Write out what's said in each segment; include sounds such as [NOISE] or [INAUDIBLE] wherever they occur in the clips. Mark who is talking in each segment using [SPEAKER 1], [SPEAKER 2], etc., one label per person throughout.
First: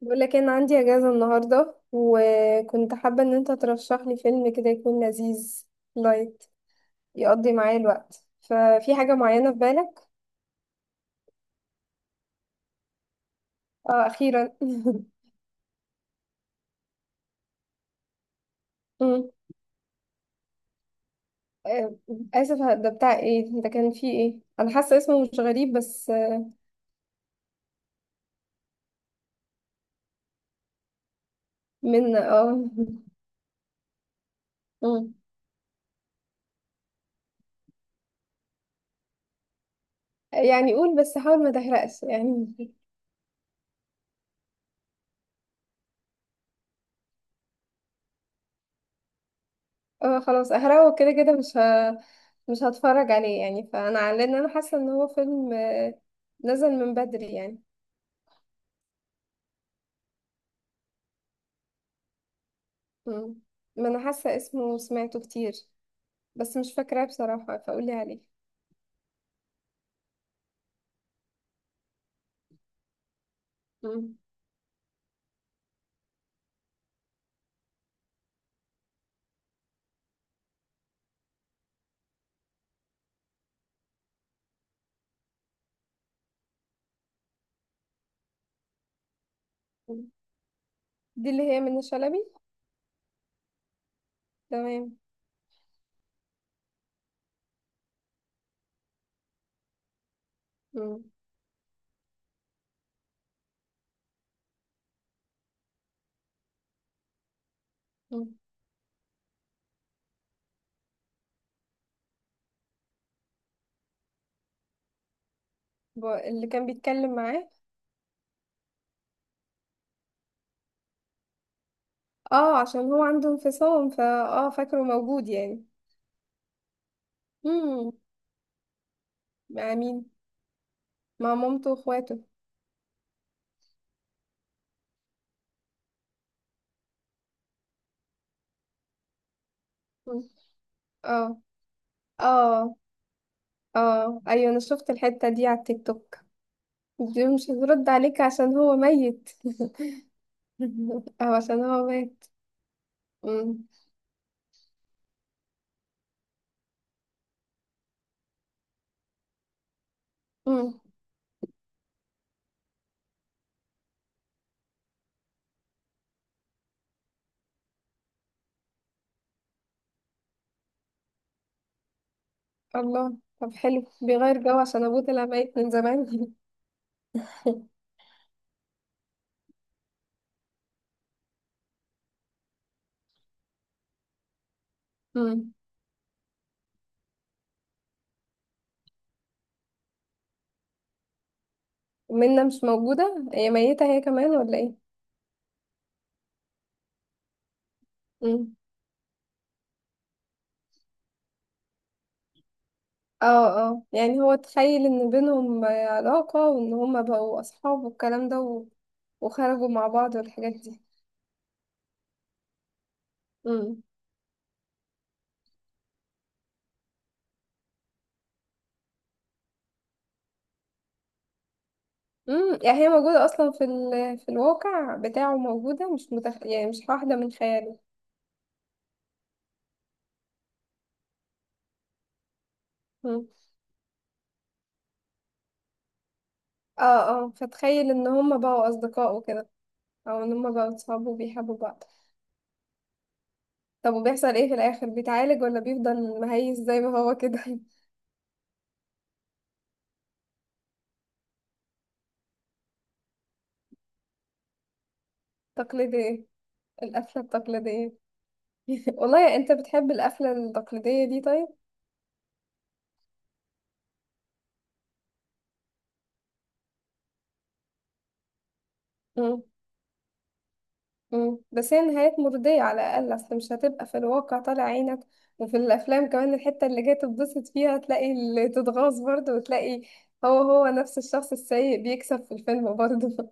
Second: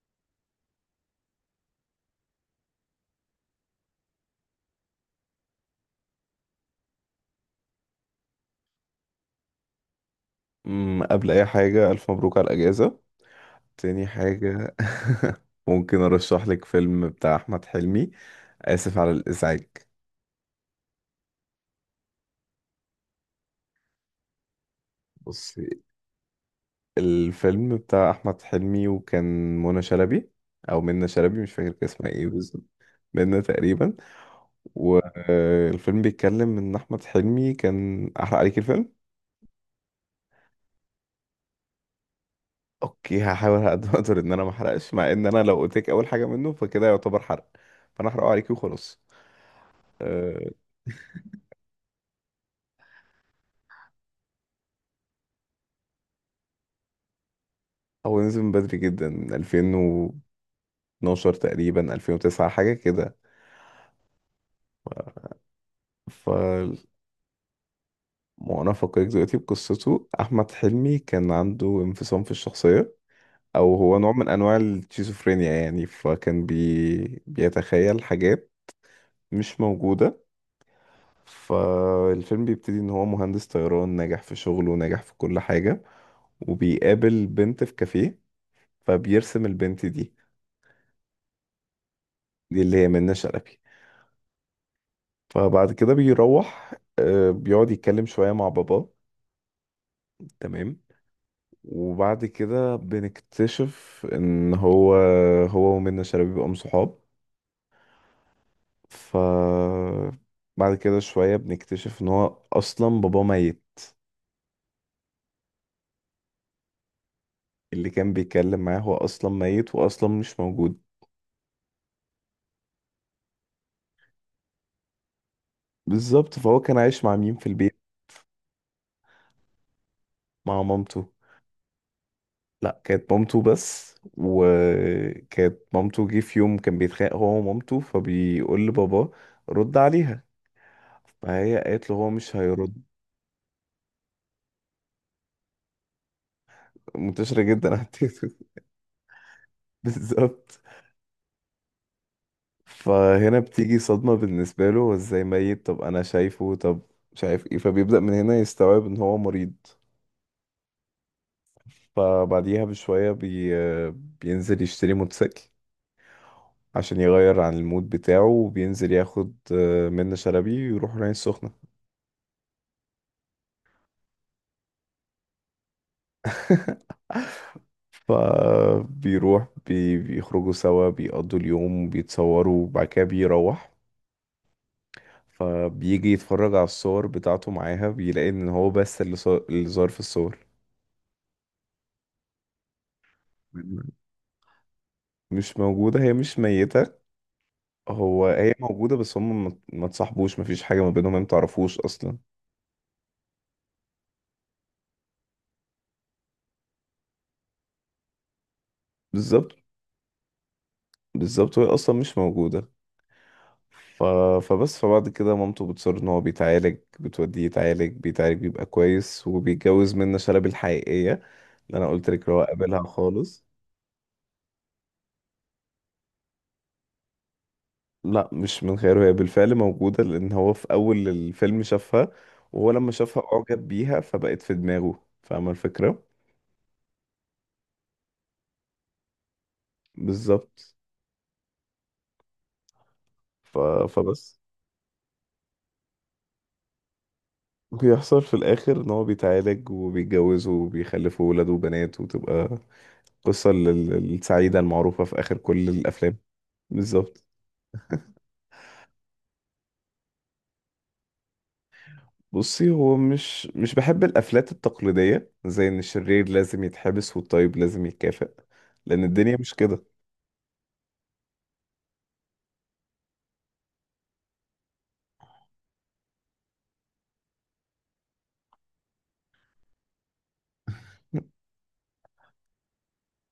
[SPEAKER 1] بقول لك إيه، انا عندي اجازه النهارده، وكنت حابه ان انت ترشح لي فيلم كده يكون لذيذ لايت يقضي معايا الوقت. ففي حاجه معينه في بالك؟
[SPEAKER 2] قبل اي حاجة الف مبروك على الاجازة. تاني
[SPEAKER 1] اه، اخيرا. [LAUGHS]
[SPEAKER 2] حاجة، [LAUGHS] ممكن ارشح لك فيلم بتاع احمد حلمي. اسف على
[SPEAKER 1] أمم.
[SPEAKER 2] الازعاج.
[SPEAKER 1] آه، اسف. ده بتاع ايه؟ ده كان فيه ايه؟ انا حاسه اسمه مش
[SPEAKER 2] بص،
[SPEAKER 1] غريب بس
[SPEAKER 2] الفيلم بتاع احمد حلمي وكان منى شلبي، او منى شلبي مش فاكر كان اسمها
[SPEAKER 1] من
[SPEAKER 2] ايه بالظبط،
[SPEAKER 1] [LAUGHS]
[SPEAKER 2] منى تقريبا.
[SPEAKER 1] أمم.
[SPEAKER 2] والفيلم بيتكلم ان احمد حلمي كان، احرق عليك الفيلم.
[SPEAKER 1] يعني قول بس حاول ما تحرقش يعني.
[SPEAKER 2] اوكي هحاول على قد ما اقدر ان انا ما احرقش، مع ان انا لو قلت لك اول حاجه منه فكده يعتبر حرق، فانا احرقه عليكي وخلاص.
[SPEAKER 1] اه
[SPEAKER 2] آه،
[SPEAKER 1] خلاص احرقه كده كده مش هتفرج عليه يعني، لان انا حاسه ان هو فيلم نزل من بدري يعني.
[SPEAKER 2] هو نزل من بدري جدا، من 2012 تقريبا 2009 حاجة كده.
[SPEAKER 1] مم. ما انا حاسه اسمه سمعته كتير،
[SPEAKER 2] ف
[SPEAKER 1] بس مش فاكراه بصراحه، فقولي عليه.
[SPEAKER 2] وأنا أفكرك دلوقتي بقصته. أحمد حلمي كان عنده انفصام في الشخصية، أو هو نوع
[SPEAKER 1] مم.
[SPEAKER 2] من أنواع الشيزوفرينيا يعني، فكان بيتخيل حاجات مش موجودة. فالفيلم بيبتدي إن هو مهندس طيران ناجح في شغله، ناجح في كل حاجة، وبيقابل بنت في كافيه، فبيرسم البنت
[SPEAKER 1] مم.
[SPEAKER 2] دي.
[SPEAKER 1] دي اللي هي منة شلبي.
[SPEAKER 2] دي اللي هي منة شلبي.
[SPEAKER 1] تمام.
[SPEAKER 2] فبعد كده بيروح بيقعد يتكلم شوية مع باباه. تمام.
[SPEAKER 1] مم.
[SPEAKER 2] وبعد كده بنكتشف ان هو ومنة شلبي بيبقوا صحاب.
[SPEAKER 1] مم.
[SPEAKER 2] ف بعد كده شوية بنكتشف ان هو اصلا باباه ميت.
[SPEAKER 1] اللي كان بيتكلم معاه.
[SPEAKER 2] اللي كان بيتكلم معاه هو اصلا ميت واصلا مش موجود.
[SPEAKER 1] اه، عشان هو عنده انفصام، فا اه فاكره موجود يعني.
[SPEAKER 2] بالظبط. فهو كان عايش مع مين في البيت؟
[SPEAKER 1] مم. مع مين؟
[SPEAKER 2] مع مامته.
[SPEAKER 1] مع مامته واخواته.
[SPEAKER 2] لا كانت مامته بس، وكانت مامته جه في يوم كان بيتخانق هو ومامته، فبيقول لباباه رد
[SPEAKER 1] مم.
[SPEAKER 2] عليها،
[SPEAKER 1] اه،
[SPEAKER 2] فهي قالت له هو مش
[SPEAKER 1] اه،
[SPEAKER 2] هيرد.
[SPEAKER 1] اه، ايوه، انا شفت الحته دي على التيك توك. دي
[SPEAKER 2] منتشرة
[SPEAKER 1] مش
[SPEAKER 2] جدا على
[SPEAKER 1] هترد
[SPEAKER 2] التيك
[SPEAKER 1] عليك
[SPEAKER 2] توك.
[SPEAKER 1] عشان هو ميت.
[SPEAKER 2] [LAUGHS] بالظبط.
[SPEAKER 1] [LAUGHS] او عشان هو مات.
[SPEAKER 2] فهنا
[SPEAKER 1] مم.
[SPEAKER 2] بتيجي صدمة بالنسبة له، هو ازاي ميت، طب انا شايفه، طب مش عارف ايه. فبيبدأ من هنا يستوعب ان هو مريض.
[SPEAKER 1] مم.
[SPEAKER 2] فبعديها بشوية بينزل يشتري موتوسيكل عشان يغير عن المود بتاعه، وبينزل ياخد منة شلبي ويروح العين السخنة.
[SPEAKER 1] الله، طب حلو، بيغير جو عشان ابوه طلع ميت من زمان. [LAUGHS]
[SPEAKER 2] [LAUGHS] فبيروح بيخرجوا سوا، بيقضوا اليوم، بيتصوروا، وبعد كده بيروح.
[SPEAKER 1] امم
[SPEAKER 2] فبيجي يتفرج على الصور بتاعته معاها، بيلاقي ان هو بس اللي اللي ظاهر في الصور.
[SPEAKER 1] منة مش موجودة؟ هي ميتة هي كمان ولا ايه؟
[SPEAKER 2] مش موجودة، هي مش ميتة. هو، هي
[SPEAKER 1] امم
[SPEAKER 2] موجودة، بس هم ما تصاحبوش، مفيش حاجة ما بينهم، هي متعرفوش أصلا.
[SPEAKER 1] اه، اه، يعني هو تخيل ان بينهم علاقة وان هما بقوا اصحاب والكلام ده و...
[SPEAKER 2] بالظبط
[SPEAKER 1] وخرجوا مع بعض والحاجات دي.
[SPEAKER 2] بالظبط وهي أصلا مش موجودة.
[SPEAKER 1] امم
[SPEAKER 2] ف... فبعد كده مامته بتصر إن هو بيتعالج، بتوديه يتعالج، بيتعالج، بيبقى كويس، وبيتجوز منة شلبي الحقيقية اللي أنا قلت لك اللي هو
[SPEAKER 1] يعني
[SPEAKER 2] قابلها
[SPEAKER 1] هي موجودة
[SPEAKER 2] خالص.
[SPEAKER 1] اصلا في ال... في الواقع بتاعه موجودة مش متخ... يعني مش واحدة من خياله.
[SPEAKER 2] لا مش من خيره، هي بالفعل موجودة، لأن هو في أول الفيلم شافها، وهو لما شافها
[SPEAKER 1] امم
[SPEAKER 2] أعجب بيها، فبقت في دماغه. فاهمة الفكرة؟
[SPEAKER 1] اه، اه، فتخيل ان هما بقوا اصدقاء وكده، او ان هما بقوا
[SPEAKER 2] بالظبط.
[SPEAKER 1] اصحاب وبيحبوا بعض.
[SPEAKER 2] ف...
[SPEAKER 1] طب وبيحصل
[SPEAKER 2] فبس
[SPEAKER 1] ايه في الاخر، بيتعالج ولا بيفضل مهيس زي ما هو كده؟
[SPEAKER 2] بيحصل في الآخر إن هو بيتعالج، وبيتجوزوا، وبيخلفوا ولاد وبنات، وتبقى قصة السعيدة المعروفة في آخر
[SPEAKER 1] [LAUGHS]
[SPEAKER 2] كل الأفلام.
[SPEAKER 1] تقليدية. القفلة
[SPEAKER 2] بالظبط.
[SPEAKER 1] التقليدية. [LAUGHS] والله انت بتحب القفلة التقليدية دي، طيب.
[SPEAKER 2] بصي، هو مش بحب الافلات التقليديه زي ان الشرير لازم يتحبس والطيب لازم يتكافئ، لان الدنيا
[SPEAKER 1] مم.
[SPEAKER 2] مش كده.
[SPEAKER 1] مم. بس هي نهايات مرضية على الأقل، أصل مش هتبقى في الواقع طالع عينك، وفي الأفلام كمان الحتة اللي جاي تتبسط فيها تلاقي اللي تتغاظ برضه، وتلاقي هو هو نفس الشخص السيء بيكسب في الفيلم برضه. [LAUGHS]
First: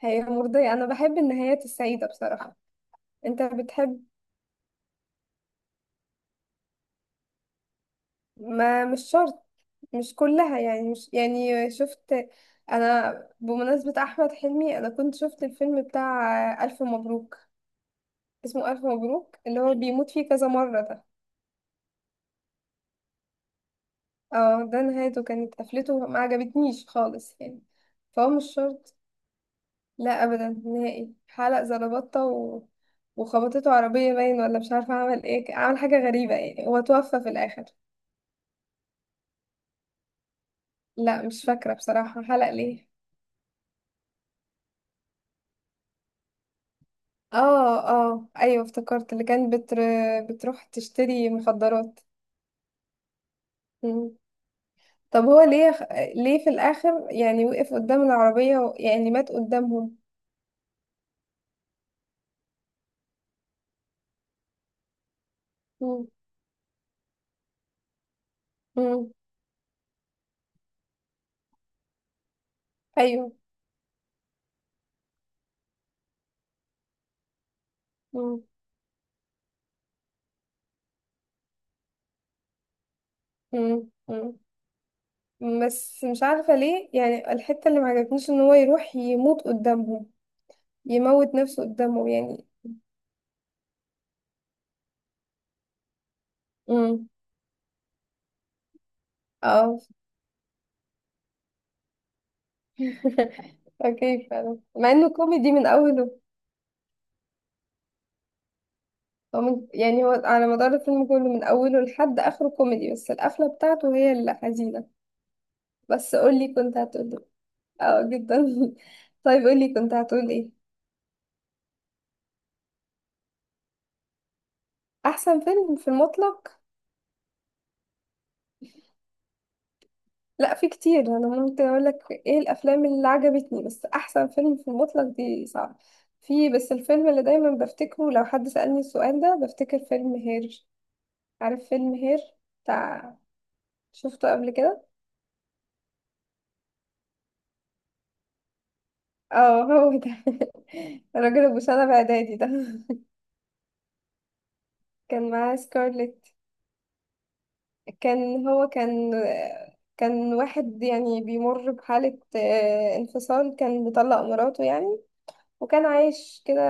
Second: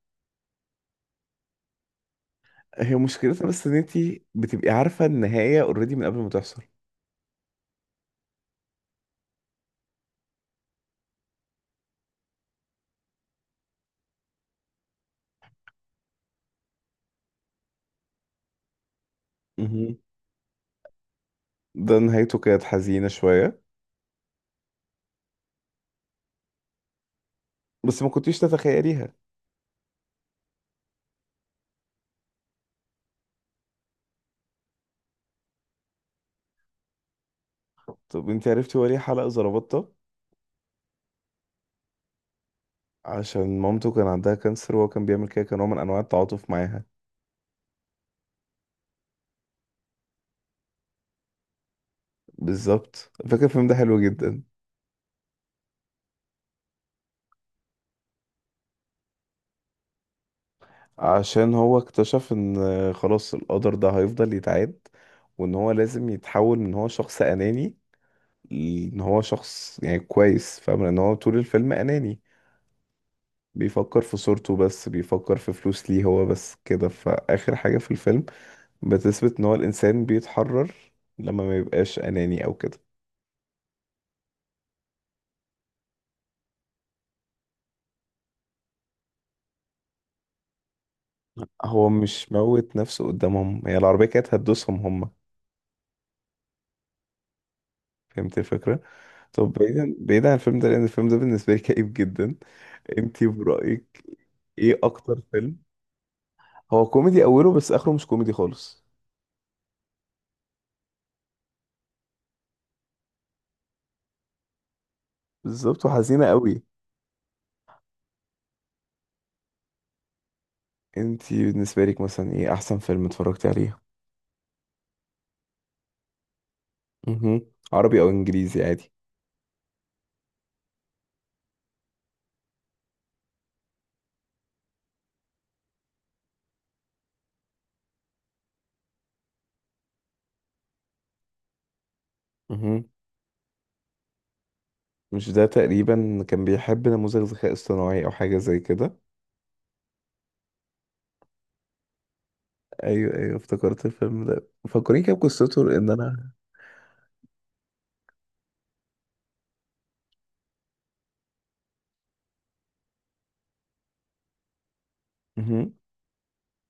[SPEAKER 1] هي مرضية، أنا بحب النهايات السعيدة بصراحة.
[SPEAKER 2] هي
[SPEAKER 1] أنت
[SPEAKER 2] مشكلتها بس ان
[SPEAKER 1] بتحب؟
[SPEAKER 2] انتي بتبقي عارفة النهاية اوريدي من قبل ما تحصل.
[SPEAKER 1] ما مش شرط. مش كلها يعني، مش يعني شفت. انا، بمناسبة احمد حلمي، انا كنت شفت الفيلم بتاع الف مبروك. اسمه الف مبروك اللي هو
[SPEAKER 2] مهم.
[SPEAKER 1] بيموت فيه كذا مرة ده.
[SPEAKER 2] ده نهايته كانت حزينة شوية.
[SPEAKER 1] اه، ده نهايته كانت قفلته ما عجبتنيش خالص يعني.
[SPEAKER 2] بس ما
[SPEAKER 1] فهو
[SPEAKER 2] كنتيش
[SPEAKER 1] مش شرط.
[SPEAKER 2] تتخيليها.
[SPEAKER 1] لا ابدا نهائي، حلق زلبطة و... وخبطته عربية باين، ولا مش عارفة عمل ايه، عمل حاجة غريبة يعني هو توفى في الاخر.
[SPEAKER 2] طب انتي عرفتي هو ليه حلق زربطة؟
[SPEAKER 1] لا مش فاكرة بصراحة، حلق ليه؟
[SPEAKER 2] عشان مامته كان عندها كانسر، وهو كان بيعمل كده، كان نوع من انواع التعاطف معاها.
[SPEAKER 1] اه، اه ايوه افتكرت اللي كانت بتر... بتروح تشتري مخدرات.
[SPEAKER 2] بالظبط. فاكر الفيلم ده حلو
[SPEAKER 1] مم.
[SPEAKER 2] جدا.
[SPEAKER 1] طب هو ليه؟ ليه في الاخر يعني وقف قدام العربية و... يعني مات قدامهم؟
[SPEAKER 2] عشان هو اكتشف ان خلاص القدر ده هيفضل يتعاد، وان هو
[SPEAKER 1] مم.
[SPEAKER 2] لازم يتحول من هو شخص اناني. ان
[SPEAKER 1] مم.
[SPEAKER 2] هو شخص يعني كويس. فاهم ان هو طول الفيلم اناني،
[SPEAKER 1] ايوه.
[SPEAKER 2] بيفكر في صورته بس، بيفكر في فلوس ليه هو بس كده. فآخر حاجة في الفيلم
[SPEAKER 1] مم.
[SPEAKER 2] بتثبت ان هو الانسان بيتحرر لما ما يبقاش اناني او كده.
[SPEAKER 1] مم. مم. بس مش عارفة ليه يعني الحتة اللي ما عجبتنيش ان هو يروح يموت قدامهم، يموت نفسه
[SPEAKER 2] هو
[SPEAKER 1] قدامهم
[SPEAKER 2] مش
[SPEAKER 1] يعني.
[SPEAKER 2] موت نفسه قدامهم، هي العربية كانت هتدوسهم هم.
[SPEAKER 1] مم.
[SPEAKER 2] فهمت الفكرة. طب
[SPEAKER 1] اه.
[SPEAKER 2] بعيدا عن الفيلم ده، لان الفيلم ده بالنسبة لي [LAUGHS] كئيب جدا. انتي
[SPEAKER 1] [LAUGHS]
[SPEAKER 2] برأيك
[SPEAKER 1] اوكي، فعلا
[SPEAKER 2] ايه
[SPEAKER 1] مع انه
[SPEAKER 2] اكتر
[SPEAKER 1] كوميدي
[SPEAKER 2] فيلم؟
[SPEAKER 1] من اوله.
[SPEAKER 2] هو كوميدي اوله بس اخره مش كوميدي خالص.
[SPEAKER 1] هو يعني هو على مدار الفيلم كله من أوله لحد آخره كوميدي، بس القفلة بتاعته هي اللي حزينة.
[SPEAKER 2] بالظبط،
[SPEAKER 1] بس
[SPEAKER 2] وحزينة
[SPEAKER 1] قولي
[SPEAKER 2] قوي.
[SPEAKER 1] كنت هتقولي. اه، جدا. [LAUGHS] طيب قولي كنت هتقول ايه؟
[SPEAKER 2] انتي بالنسبة لك مثلا ايه احسن فيلم اتفرجتي عليه؟
[SPEAKER 1] أحسن فيلم في المطلق؟
[SPEAKER 2] مهم. عربي او انجليزي عادي.
[SPEAKER 1] لا في كتير، أنا ممكن أقولك ايه الأفلام اللي عجبتني، بس أحسن فيلم في المطلق دي صعب. في بس الفيلم اللي دايما بفتكره لو حد سألني السؤال ده، بفتكر فيلم هير. عارف فيلم هير
[SPEAKER 2] مهم.
[SPEAKER 1] بتاع، شفته قبل كده؟
[SPEAKER 2] مش ده تقريبا كان بيحب نموذج ذكاء اصطناعي او حاجه زي كده؟
[SPEAKER 1] اه هو ده. [LAUGHS] الراجل ابو سنة بإعدادي ده.
[SPEAKER 2] ايوه ايوه، افتكرت الفيلم ده، فكرني كده
[SPEAKER 1] كان معاه
[SPEAKER 2] بقصته لان انا.
[SPEAKER 1] سكارلت. كان هو كان واحد يعني بيمر بحالة انفصال، كان مطلق مراته يعني،
[SPEAKER 2] مهم.
[SPEAKER 1] وكان عايش كده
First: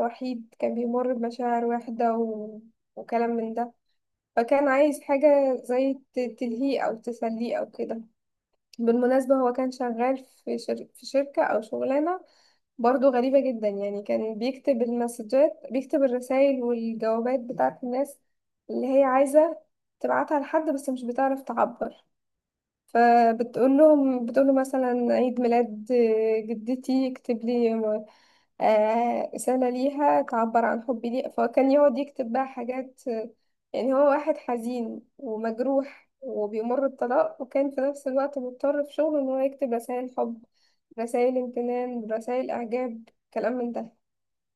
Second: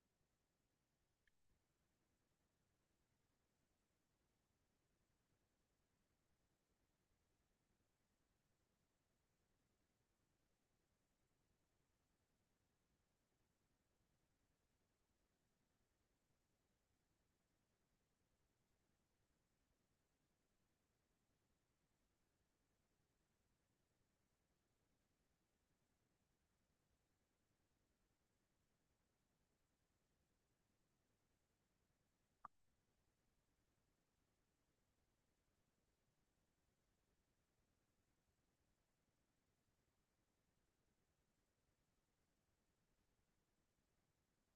[SPEAKER 1] وحيد، كان بيمر بمشاعر واحدة و... وكلام من ده. فكان عايز حاجة زي تلهيه أو تسليه أو كده. بالمناسبة هو كان شغال في في شركة أو شغلانة برضو غريبة جدا يعني. كان بيكتب المسجات، بيكتب الرسائل والجوابات بتاعت الناس اللي هي عايزة تبعتها لحد بس مش بتعرف تعبر، فبتقول لهم بتقول له مثلا عيد ميلاد جدتي اكتب لي رسالة ليها تعبر عن حبي ليها، فكان يقعد يكتب بقى حاجات. يعني هو واحد حزين ومجروح وبيمر بطلاق، وكان في نفس الوقت مضطر في شغله ان هو يكتب رسائل حب، رسائل امتنان، رسائل اعجاب، كلام من ده.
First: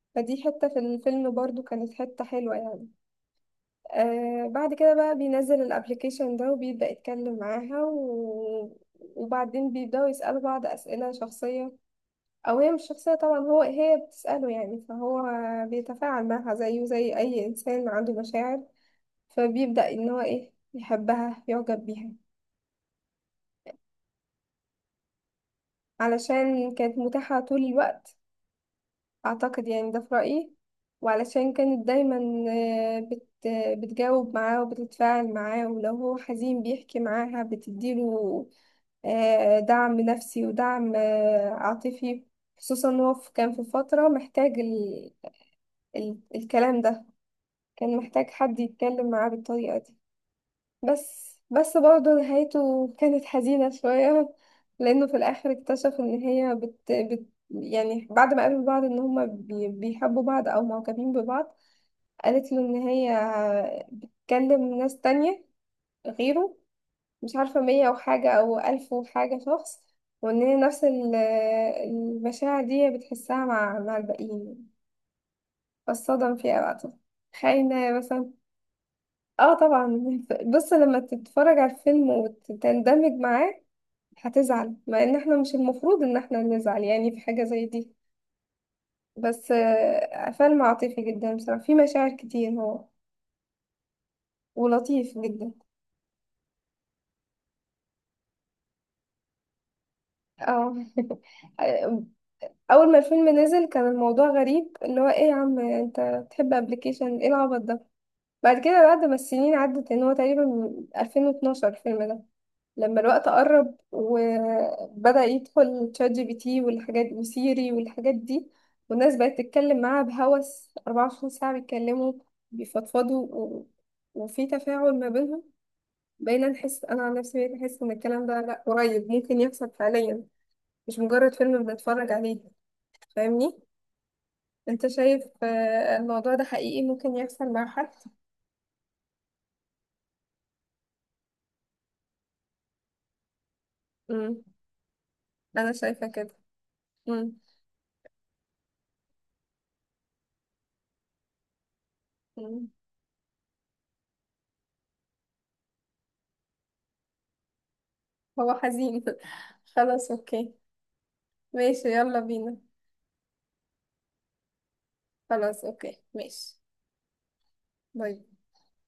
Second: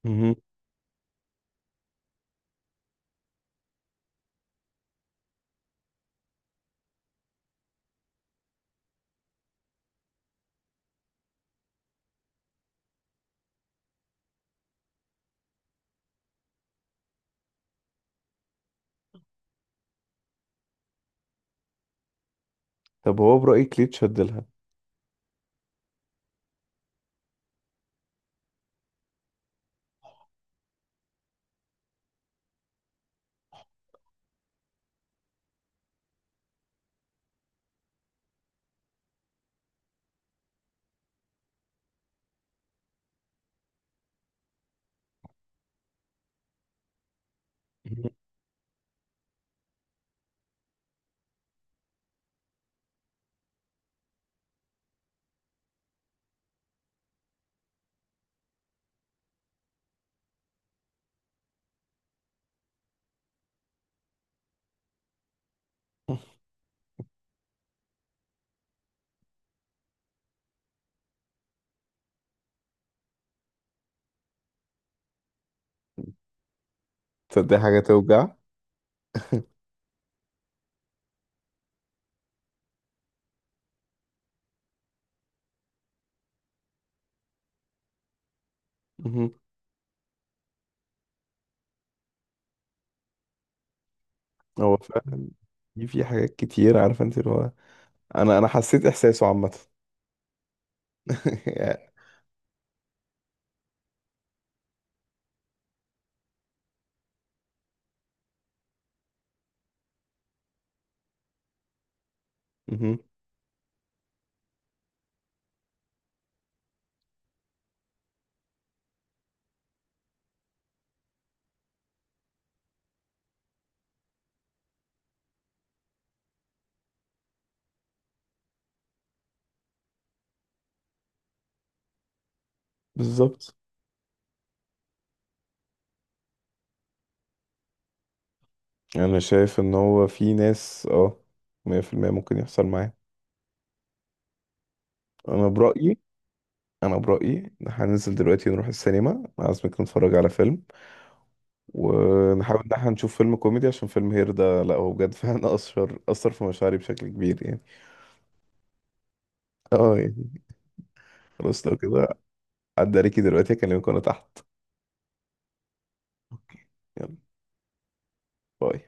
[SPEAKER 2] مهم.
[SPEAKER 1] فدي حتة في الفيلم برضو كانت حتة حلوة يعني. آه بعد كده بقى بينزل الابليكيشن ده وبيبدأ يتكلم معاها و... وبعدين بيبدأوا يسألوا بعض أسئلة شخصية، أو هي مش شخصية طبعا، هو هي بتسأله يعني، فهو بيتفاعل معاها زيه زي أي إنسان عنده مشاعر. فبيبدأ إن هو إيه يحبها يعجب بيها.
[SPEAKER 2] طب هو برايك ليه اتشد لها؟
[SPEAKER 1] علشان كانت متاحة طول الوقت أعتقد يعني، ده في رأيي، وعلشان كانت دايما آه، بت... بتجاوب معاه وبتتفاعل معاه، ولو هو حزين بيحكي معاها بتديله دعم نفسي ودعم عاطفي. خصوصا إن هو كان في فترة محتاج الكلام ده، كان
[SPEAKER 2] مهم.
[SPEAKER 1] محتاج حد يتكلم معاه بالطريقة دي. بس بس برضه نهايته كانت حزينة شوية. [LAUGHS] لأنه في الآخر اكتشف إن هي يعني بعد ما قابلوا بعض إن هما بيحبوا بعض أو معجبين ببعض، قالت له إن هي بتكلم ناس تانية غيره، مش عارفة مية وحاجة أو ألف وحاجة شخص، وإن هي نفس المشاعر دي بتحسها مع الباقيين. فالصدم فيها بقى طبعاً.
[SPEAKER 2] تصدق حاجه
[SPEAKER 1] خاينة
[SPEAKER 2] توجع.
[SPEAKER 1] مثلا. اه طبعا. [LAUGHS] بص لما تتفرج على الفيلم وتندمج معاه هتزعل، مع ان احنا مش المفروض ان احنا نزعل يعني في حاجة زي دي.
[SPEAKER 2] مهم.
[SPEAKER 1] بس فيلم عاطفي جدا بصراحة، فيه مشاعر كتير هو،
[SPEAKER 2] هو
[SPEAKER 1] ولطيف
[SPEAKER 2] فعلا.
[SPEAKER 1] جدا.
[SPEAKER 2] في حاجات كتير عارفه انت اللي هو، انا حسيت احساسه عامه.
[SPEAKER 1] اه. [LAUGHS]
[SPEAKER 2] [LAUGHS] يعني.
[SPEAKER 1] اول ما الفيلم نزل كان الموضوع غريب، اللي هو ايه يا عم انت بتحب ابلكيشن، ايه العبط ده. بعد كده، بعد ما السنين عدت ان هو تقريبا من 2012 الفيلم ده،
[SPEAKER 2] مهم.
[SPEAKER 1] لما الوقت قرب وبدأ يدخل تشات جي بي تي والحاجات وسيري والحاجات دي، والناس بقت تتكلم معاها بهوس 24 ساعة بيتكلموا بيفضفضوا و... وفي تفاعل ما بينهم، بقينا نحس، انا عن نفسي بقيت احس ان الكلام ده لا قريب ممكن يحصل فعليا، مش مجرد فيلم بنتفرج عليه.
[SPEAKER 2] بالظبط.
[SPEAKER 1] فاهمني، انت شايف الموضوع ده حقيقي ممكن يحصل مع حد.
[SPEAKER 2] انا شايف ان هو في ناس، اه، 100% ممكن يحصل معاه.
[SPEAKER 1] امم
[SPEAKER 2] انا
[SPEAKER 1] انا
[SPEAKER 2] برايي.
[SPEAKER 1] شايفة كده.
[SPEAKER 2] انا
[SPEAKER 1] امم
[SPEAKER 2] برايي إن إحنا هننزل دلوقتي نروح السينما، عايزك نتفرج على فيلم، ونحاول ان
[SPEAKER 1] امم
[SPEAKER 2] احنا نشوف فيلم كوميدي، عشان فيلم هير ده لا، هو بجد فعلا [LAUGHS] اثر في مشاعري بشكل كبير يعني.
[SPEAKER 1] هو حزين. [LAUGHS]
[SPEAKER 2] اه
[SPEAKER 1] خلاص
[SPEAKER 2] يعني
[SPEAKER 1] اوكي.
[SPEAKER 2] خلاص لو
[SPEAKER 1] ماشي
[SPEAKER 2] كده.
[SPEAKER 1] يلا بينا.
[SPEAKER 2] عدى عليكي دلوقتي اكلمك وانا تحت.
[SPEAKER 1] خلاص اوكي ماشي.
[SPEAKER 2] اوكي. يلا.
[SPEAKER 1] باي.
[SPEAKER 2] باي.